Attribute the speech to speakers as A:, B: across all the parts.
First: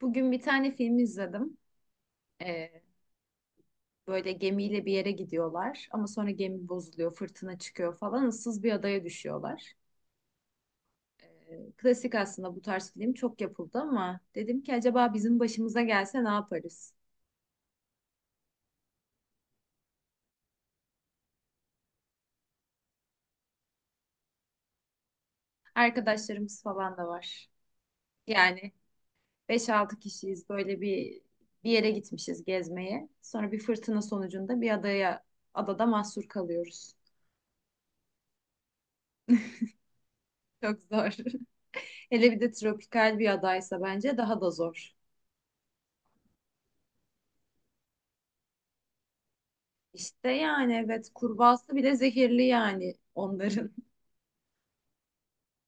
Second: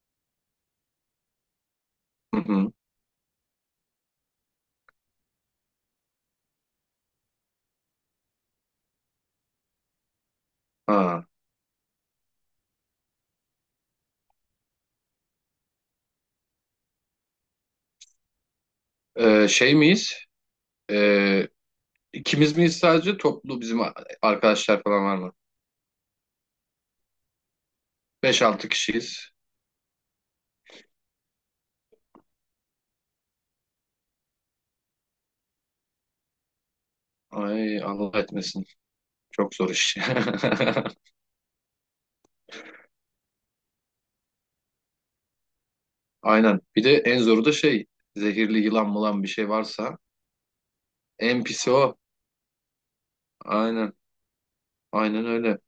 A: Bugün bir tane film izledim.
B: Hı hı.
A: Ee, Böyle gemiyle bir yere gidiyorlar ama sonra gemi bozuluyor, fırtına çıkıyor falan, ıssız bir adaya düşüyorlar.
B: Ha.
A: Klasik aslında, bu tarz film çok yapıldı ama dedim ki acaba bizim başımıza gelse ne yaparız?
B: Şey miyiz? Ee, ikimiz miyiz sadece toplu bizim arkadaşlar falan var mı?
A: Arkadaşlarımız falan da var.
B: Beş altı
A: Yani
B: kişiyiz.
A: beş altı kişiyiz, böyle bir yere gitmişiz gezmeye. Sonra bir fırtına sonucunda bir adada mahsur kalıyoruz.
B: Ay Allah etmesin. Çok zor iş.
A: Çok zor. Hele bir de tropikal bir adaysa bence daha da zor.
B: Aynen. Bir de en zoru da şey zehirli yılan mılan bir şey varsa
A: İşte yani evet,
B: en pisi
A: kurbağası bile
B: o.
A: zehirli yani onların.
B: Aynen. Aynen öyle.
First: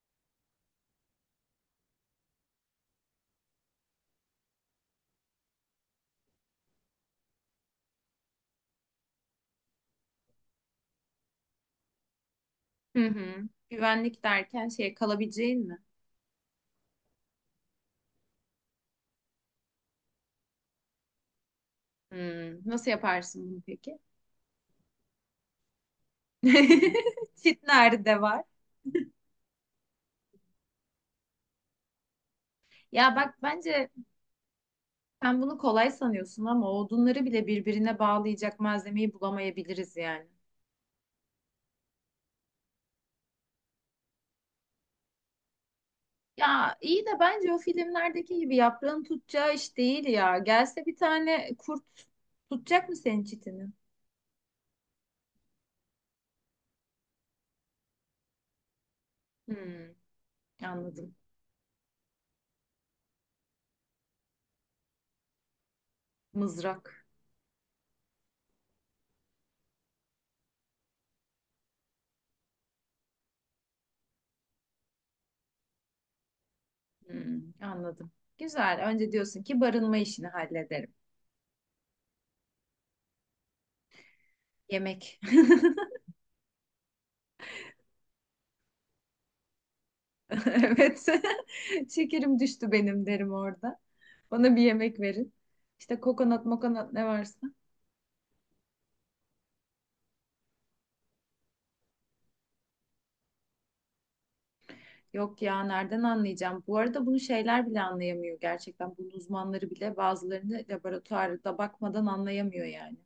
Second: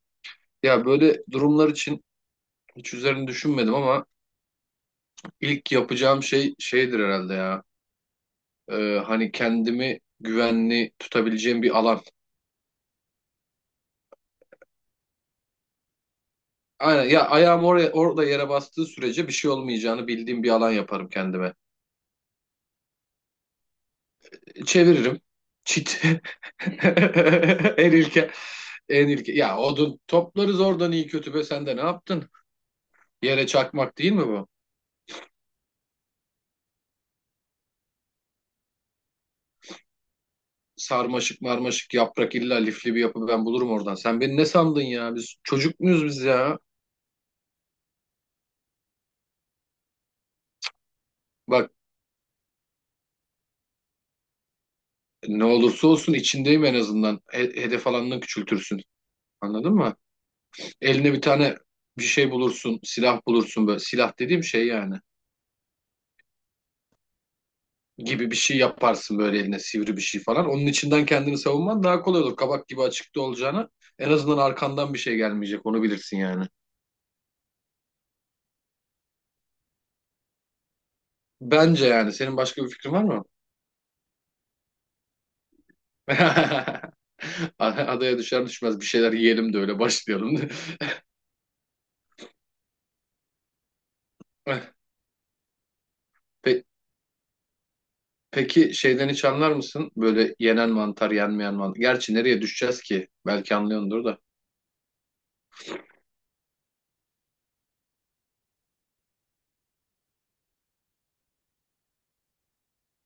B: Ya böyle durumlar için hiç üzerine düşünmedim ama ilk yapacağım şey şeydir herhalde ya. Hani kendimi güvenli tutabileceğim bir alan.
A: Hı hı. Güvenlik derken şey, kalabileceğin mi?
B: Aynen ya ayağım orada yere bastığı sürece bir şey olmayacağını bildiğim bir alan yaparım kendime.
A: Nasıl yaparsın bunu peki?
B: Çeviririm. Çit.
A: Çit
B: En
A: nerede
B: ilke,
A: var?
B: en ilke. Ya odun toplarız oradan iyi kötü be sen de ne yaptın?
A: Ya bak,
B: Yere
A: bence
B: çakmak değil mi bu?
A: sen bunu kolay sanıyorsun ama odunları bile birbirine bağlayacak malzemeyi bulamayabiliriz yani.
B: Sarmaşık marmaşık yaprak illa lifli bir yapı ben bulurum oradan. Sen beni ne sandın ya? Biz çocuk muyuz biz ya?
A: Ya iyi de bence o filmlerdeki gibi yaprağın tutacağı iş değil ya. Gelse bir tane
B: Bak
A: kurt, tutacak mı senin çitini?
B: ne olursa olsun içindeyim en azından. Hedef alanını küçültürsün. Anladın
A: Hmm.
B: mı? Eline
A: Anladım.
B: bir tane bir şey bulursun, silah bulursun böyle. Silah dediğim şey yani.
A: Mızrak.
B: Gibi bir şey yaparsın böyle eline sivri bir şey falan. Onun içinden kendini savunman daha kolay olur. Kabak gibi açıkta olacağına en azından arkandan bir şey gelmeyecek onu bilirsin yani.
A: Anladım. Güzel. Önce diyorsun ki barınma işini hallederim.
B: Bence yani senin başka bir fikrin var mı?
A: Yemek.
B: Adaya düşer düşmez bir şeyler yiyelim de öyle başlayalım.
A: Evet. Şekerim düştü benim derim orada. Bana bir yemek verin. İşte kokonat
B: Pe-
A: mokonat ne varsa.
B: Peki şeyden hiç anlar mısın? Böyle yenen mantar, yenmeyen mantar. Gerçi nereye düşeceğiz ki? Belki anlıyordur da.
A: Yok ya, nereden anlayacağım? Bu arada bunu şeyler bile anlayamıyor gerçekten. Bunun uzmanları bile bazılarını laboratuvarda bakmadan anlayamıyor yani.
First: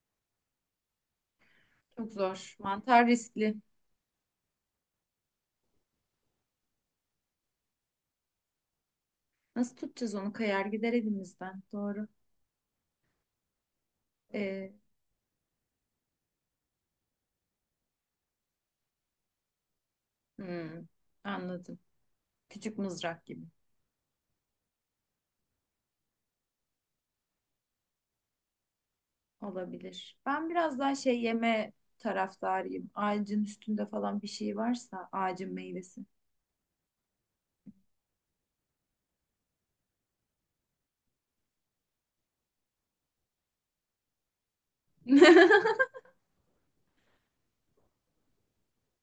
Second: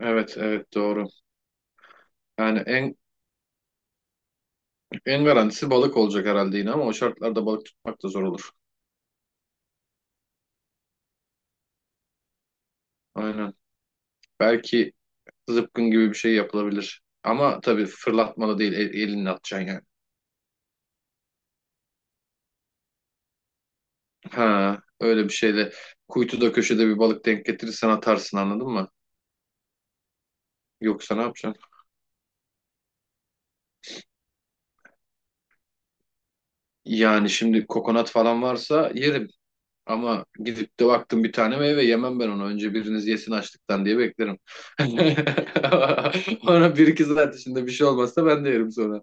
B: Evet, evet doğru.
A: Çok zor.
B: Yani en
A: Mantar riskli.
B: en garantisi balık olacak herhalde yine ama o şartlarda balık tutmak da zor olur.
A: Nasıl tutacağız onu? Kayar gider elimizden. Doğru.
B: Aynen.
A: Ee,
B: Belki zıpkın gibi bir şey yapılabilir. Ama tabii fırlatmalı değil, elinle atacaksın yani.
A: hmm, Anladım. Küçük mızrak gibi.
B: Ha, öyle bir şeyle kuytuda köşede bir balık denk getirirsen atarsın anladın mı?
A: Olabilir. Ben biraz daha
B: Yoksa
A: şey,
B: ne yapacaksın?
A: yeme taraftarıyım. Ağacın üstünde falan bir şey varsa, ağacın meyvesi.
B: Yani şimdi kokonat falan varsa yerim. Ama gidip de baktım bir tane meyve yemem ben onu. Önce biriniz yesin açlıktan diye beklerim. Ona bir iki saat içinde bir şey olmazsa ben de yerim sonra.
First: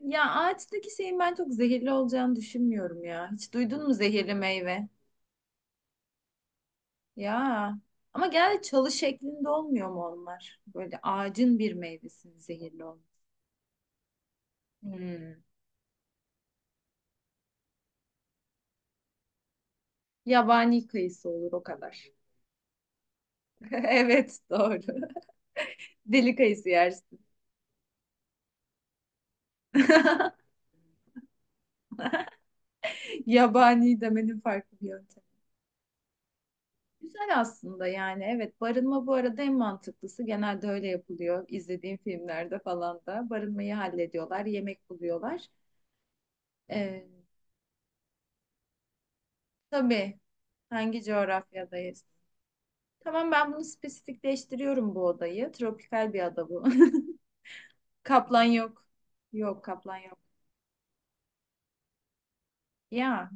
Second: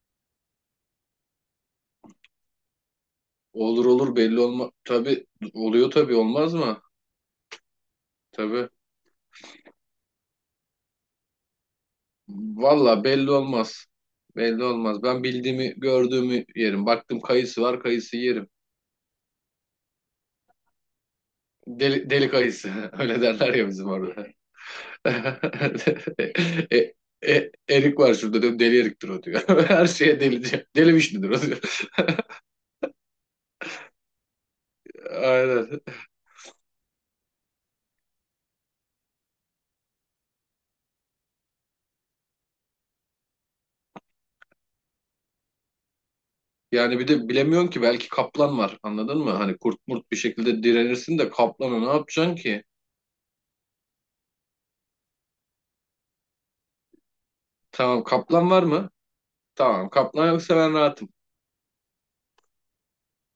A: Ya, ağaçtaki şeyin ben çok zehirli olacağını düşünmüyorum ya. Hiç
B: Olur
A: duydun mu
B: olur
A: zehirli
B: belli olma.
A: meyve?
B: Tabii oluyor tabii olmaz mı?
A: Ya. Ama genelde
B: Tabii.
A: çalı şeklinde olmuyor mu onlar? Böyle ağacın bir meyvesinin zehirli
B: Valla
A: olması.
B: belli olmaz. Belli olmaz. Ben
A: Hmm.
B: bildiğimi, gördüğümü yerim. Baktım kayısı var, kayısı yerim.
A: Yabani kayısı olur o
B: Deli,
A: kadar.
B: deli kayısı. Öyle derler ya bizim orada.
A: Evet, doğru. Deli kayısı
B: E,
A: yersin.
B: erik var şurada diyorum. Deli eriktir o diyor. Her şeye delice. Deli vişnidir o diyor.
A: Yabani demenin farklı bir yöntemi.
B: Aynen.
A: Güzel aslında, yani evet, barınma bu arada en mantıklısı, genelde öyle yapılıyor. İzlediğim filmlerde falan da barınmayı hallediyorlar, yemek buluyorlar.
B: Yani
A: Ee,
B: bir de bilemiyorsun ki belki kaplan var. Anladın mı? Hani kurt murt bir
A: tabii,
B: şekilde
A: hangi
B: direnirsin de kaplana ne
A: coğrafyadayız?
B: yapacaksın ki?
A: Tamam, ben bunu spesifikleştiriyorum bu odayı, tropikal bir ada bu.
B: Tamam
A: Kaplan
B: kaplan var
A: yok,
B: mı?
A: yok
B: Tamam
A: kaplan yok
B: kaplan yoksa ben rahatım.
A: ya.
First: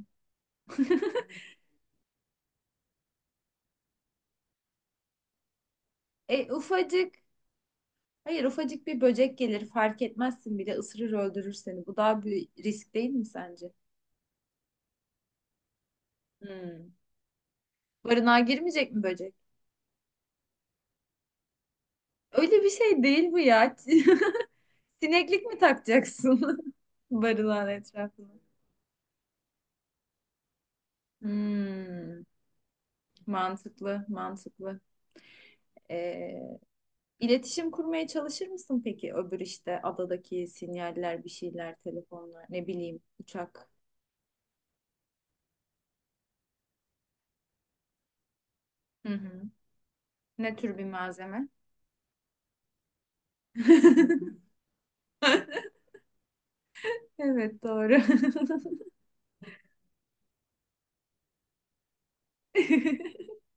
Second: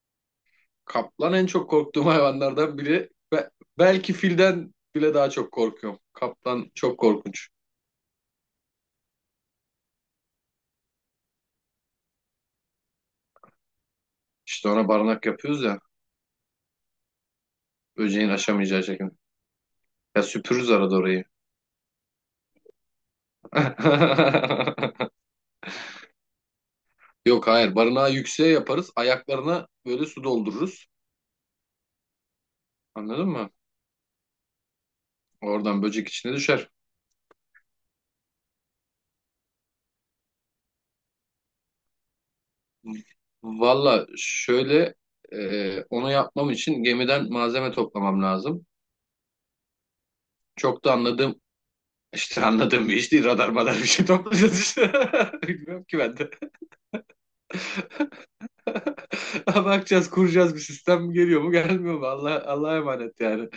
B: Kaplan en çok korktuğum hayvanlardan biri. Belki filden bile daha çok korkuyorum.
A: e,
B: Kaplan çok
A: ufacık
B: korkunç.
A: Hayır, ufacık bir böcek gelir, fark etmezsin bile, ısırır öldürür seni, bu daha bir risk değil mi sence?
B: İşte ona barınak yapıyoruz ya.
A: Hmm.
B: Böceğin
A: Barınağa
B: aşamayacağı
A: girmeyecek mi
B: şekilde.
A: böcek?
B: Ya süpürürüz arada orayı.
A: Öyle bir şey değil bu ya. Sineklik mi takacaksın
B: Yok
A: barınağın
B: hayır barınağı
A: etrafına?
B: yükseğe yaparız. Ayaklarına böyle su doldururuz.
A: Hmm,
B: Anladın mı?
A: Mantıklı, mantıklı.
B: Oradan böcek içine
A: Ee,
B: düşer.
A: iletişim kurmaya çalışır mısın peki öbür, işte adadaki sinyaller, bir şeyler, telefonlar, ne bileyim, uçak.
B: Valla şöyle onu yapmam için gemiden malzeme toplamam lazım.
A: Hı hı. Ne tür bir
B: Çok da anladığım
A: malzeme?
B: İşte anladığım bir iş değil. Radar madar bir şey toplayacağız işte. Bilmiyorum ki ben de.
A: Evet, doğru.
B: Bakacağız, kuracağız bir sistem geliyor mu gelmiyor mu? Allah, Allah'a emanet yani.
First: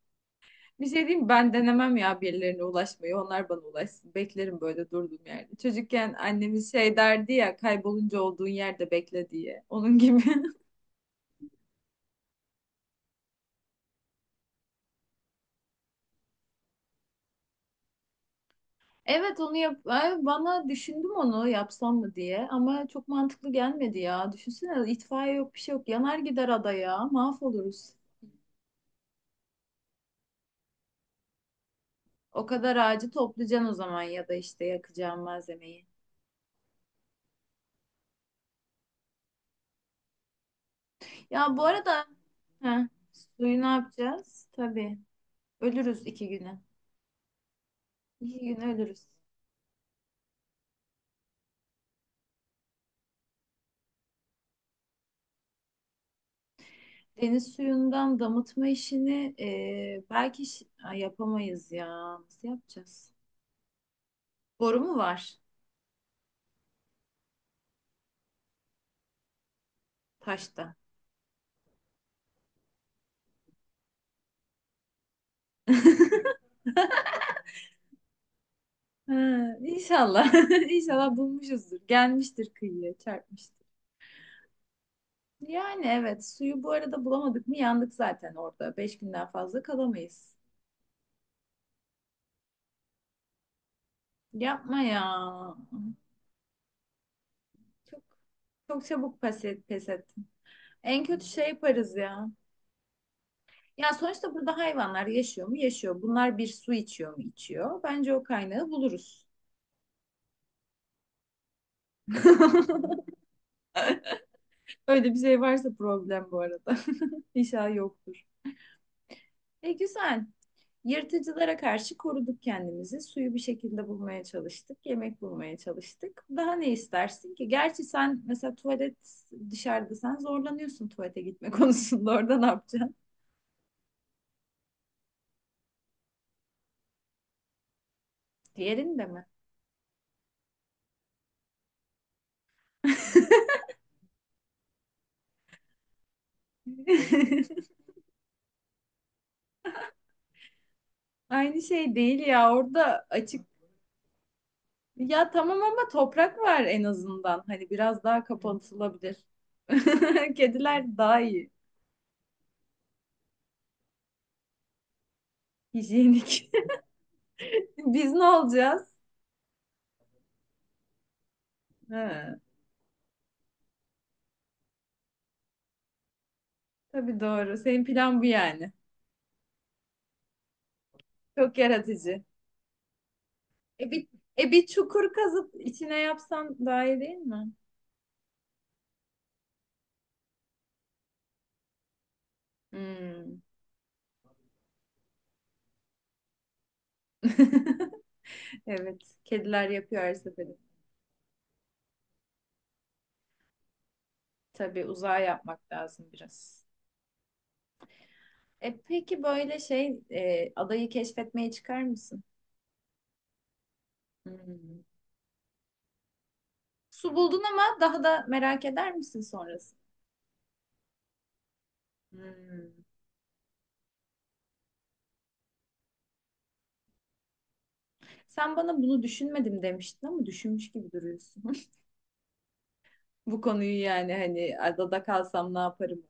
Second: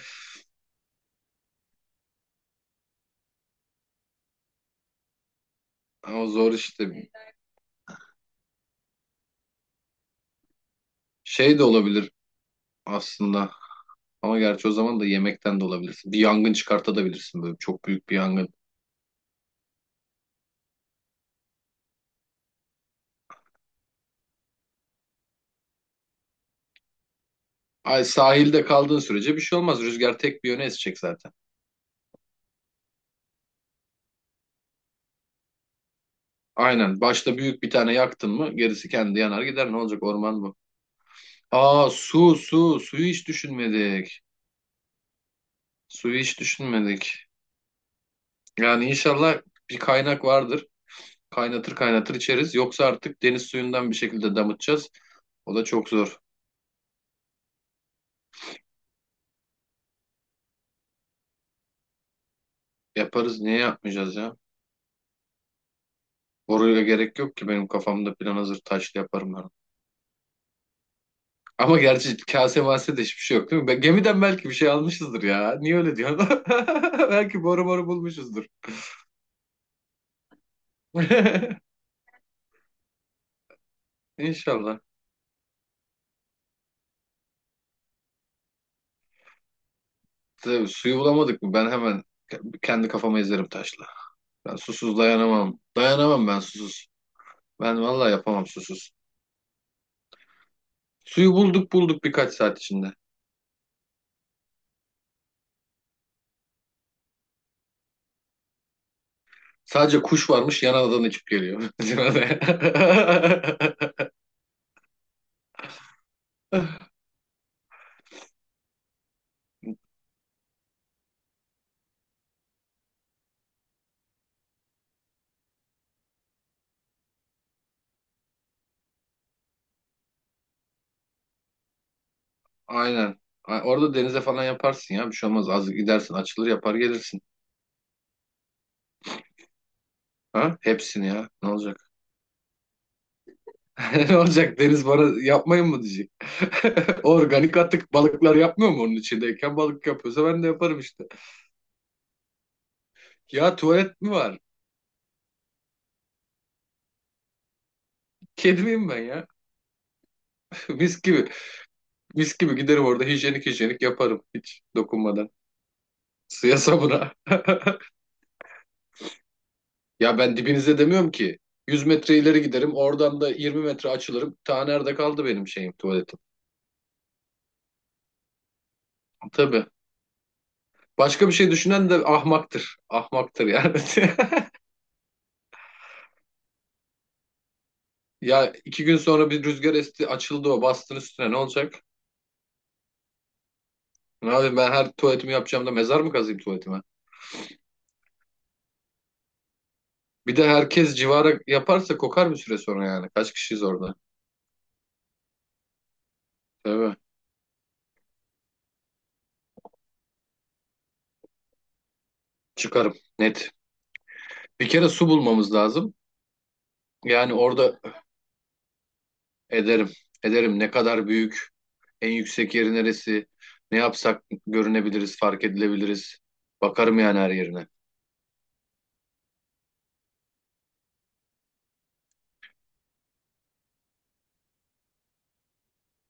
A: Bir şey diyeyim mi? Ben denemem ya birilerine ulaşmayı. Onlar bana ulaşsın. Beklerim böyle durduğum yerde. Çocukken
B: Ama zor
A: annemiz
B: işte.
A: şey derdi ya, kaybolunca olduğun yerde bekle diye. Onun gibi.
B: Şey de olabilir aslında. Ama gerçi o zaman da yemekten de olabilirsin. Bir yangın çıkartabilirsin böyle çok büyük bir yangın.
A: Evet, onu yap. Ay, bana düşündüm onu yapsam mı diye ama çok mantıklı gelmedi ya. Düşünsene, itfaiye yok, bir şey yok. Yanar gider adaya. Mahvoluruz.
B: Ay sahilde kaldığın sürece bir şey olmaz. Rüzgar tek bir yöne esecek zaten.
A: O kadar ağacı toplayacaksın o zaman, ya da işte yakacağın malzemeyi.
B: Aynen. Başta büyük bir tane yaktın mı gerisi kendi yanar gider. Ne olacak orman bu?
A: Ya bu
B: Aa
A: arada
B: su su.
A: heh,
B: Suyu hiç
A: suyu ne
B: düşünmedik.
A: yapacağız? Tabii, ölürüz
B: Suyu
A: iki
B: hiç
A: güne.
B: düşünmedik.
A: İki gün
B: Yani
A: ölürüz.
B: inşallah bir kaynak vardır. Kaynatır kaynatır içeriz. Yoksa artık deniz suyundan bir şekilde damıtacağız. O da çok zor.
A: Deniz suyundan damıtma işini, belki Ay, yapamayız ya. Nasıl yapacağız?
B: Yaparız. Niye yapmayacağız ya?
A: Boru mu var
B: Boruyla gerek yok ki. Benim kafamda plan hazır. Taşlı yaparım ben.
A: taşta?
B: Ama gerçi kase mase de hiçbir şey yok değil mi? Gemiden belki bir şey almışızdır ya. Niye öyle diyorsun? Belki boru boru bulmuşuzdur.
A: Ha, İnşallah. İnşallah bulmuşuzdur. Gelmiştir kıyıya, çarpmıştır.
B: İnşallah.
A: Yani evet, suyu bu arada bulamadık mı yandık zaten orada. 5 günden fazla kalamayız.
B: Tabii, suyu bulamadık mı? Ben hemen kendi kafama ezerim taşla. Ben
A: Yapma
B: susuz
A: ya.
B: dayanamam. Dayanamam ben susuz. Ben
A: Çok
B: vallahi yapamam
A: çok
B: susuz.
A: çabuk pes ettim. En kötü
B: Suyu
A: şey
B: bulduk
A: yaparız
B: bulduk
A: ya.
B: birkaç saat içinde.
A: Ya sonuçta, burada hayvanlar yaşıyor mu? Yaşıyor. Bunlar bir su içiyor mu? İçiyor. Bence o kaynağı buluruz.
B: Sadece kuş varmış yan adadan uçup geliyor. Bizim
A: Öyle bir şey varsa problem bu arada. İnşallah yoktur. E güzel. Yırtıcılara karşı koruduk kendimizi. Suyu bir şekilde bulmaya çalıştık. Yemek bulmaya çalıştık. Daha ne istersin ki? Gerçi sen mesela tuvalet, dışarıda sen zorlanıyorsun tuvalete gitme konusunda. Orada ne yapacaksın?
B: Aynen. Orada denize falan yaparsın ya. Bir şey olmaz. Az gidersin açılır yapar gelirsin.
A: Diğerinde mi?
B: Ha? Hepsini ya. Ne olacak? Ne olacak? Deniz bana yapmayın mı diyecek. Organik atık balıklar yapmıyor mu onun içindeyken? Balık yapıyorsa ben de yaparım işte.
A: Aynı şey değil ya. Orada açık.
B: Ya tuvalet mi var?
A: Ya tamam, ama toprak var en azından. Hani biraz daha
B: Kedi miyim ben
A: kapatılabilir.
B: ya?
A: Kediler
B: Mis
A: daha
B: gibi.
A: iyi.
B: Mis gibi giderim orada hijyenik hijyenik yaparım. Hiç dokunmadan.
A: Hijyenik.
B: Suya sabuna.
A: Biz ne olacağız?
B: Ya ben dibinize demiyorum ki. 100 metre
A: Ha,
B: ileri giderim. Oradan da 20 metre açılırım. Ta nerede kaldı benim şeyim tuvaletim.
A: tabii, doğru. Senin plan bu yani.
B: Tabii. Başka bir şey
A: Çok
B: düşünen de
A: yaratıcı.
B: ahmaktır. Ahmaktır yani.
A: E bir, e bir çukur kazıp içine yapsan daha iyi değil mi?
B: Ya 2 gün sonra bir rüzgar esti açıldı o bastın üstüne ne olacak?
A: Hmm.
B: Abi ben her tuvaletimi yapacağım da mezar mı kazayım tuvaletime?
A: Evet. Kediler yapıyor her
B: Bir de
A: seferinde.
B: herkes civara yaparsa kokar bir süre sonra yani. Kaç kişiyiz orada?
A: Tabii, uzağa yapmak lazım biraz.
B: Tabii.
A: E peki, böyle şey, adayı keşfetmeye çıkar mısın?
B: Çıkarım. Net. Bir
A: Hmm.
B: kere su bulmamız lazım.
A: Su
B: Yani
A: buldun ama
B: orada
A: daha da merak eder misin sonrası?
B: ederim. Ederim ne kadar büyük. En yüksek yeri
A: Hmm.
B: neresi? Ne yapsak görünebiliriz, fark edilebiliriz. Bakarım yani her yerine.
A: Sen bana bunu düşünmedim demiştin ama düşünmüş gibi duruyorsun. Bu konuyu yani, hani adada kalsam ne yaparım?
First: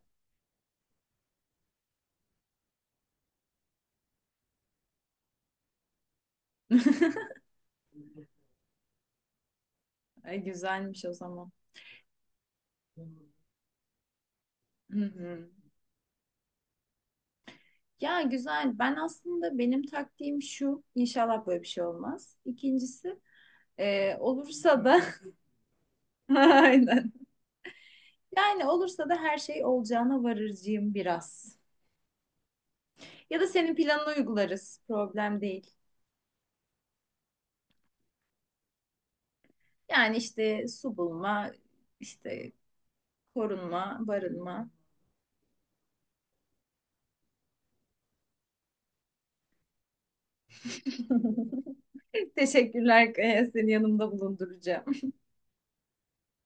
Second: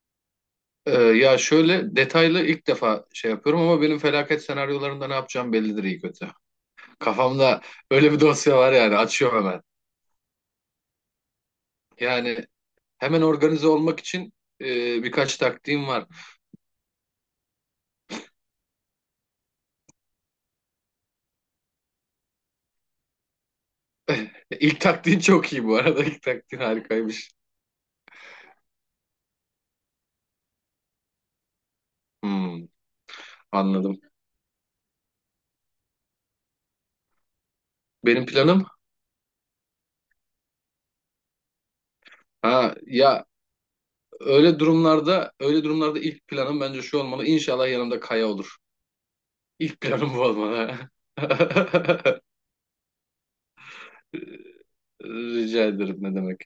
B: Ya şöyle detaylı ilk defa şey yapıyorum ama benim felaket senaryolarında ne yapacağım bellidir iyi kötü. Kafamda öyle bir dosya var yani açıyorum hemen.
A: Ay, güzelmiş o zaman.
B: Yani hemen organize olmak için e,
A: Hı
B: birkaç
A: hı.
B: taktiğim var.
A: Ya güzel. Ben aslında, benim taktiğim şu: İnşallah böyle bir şey olmaz. İkincisi,
B: İlk
A: olursa da
B: taktiğin çok iyi bu arada. İlk taktiğin
A: aynen.
B: harikaymış.
A: Yani olursa da her şey olacağına varırcıyım biraz.
B: Hmm,
A: Ya da senin
B: anladım.
A: planını uygularız. Problem değil.
B: Benim planım
A: Yani işte su bulma, işte
B: ha ya
A: korunma,
B: öyle
A: barınma.
B: durumlarda öyle durumlarda ilk planım bence şu olmalı. İnşallah yanımda Kaya olur. İlk planım bu olmalı.
A: Teşekkürler Kaya, seni yanımda bulunduracağım.
B: Rica ederim ne demek.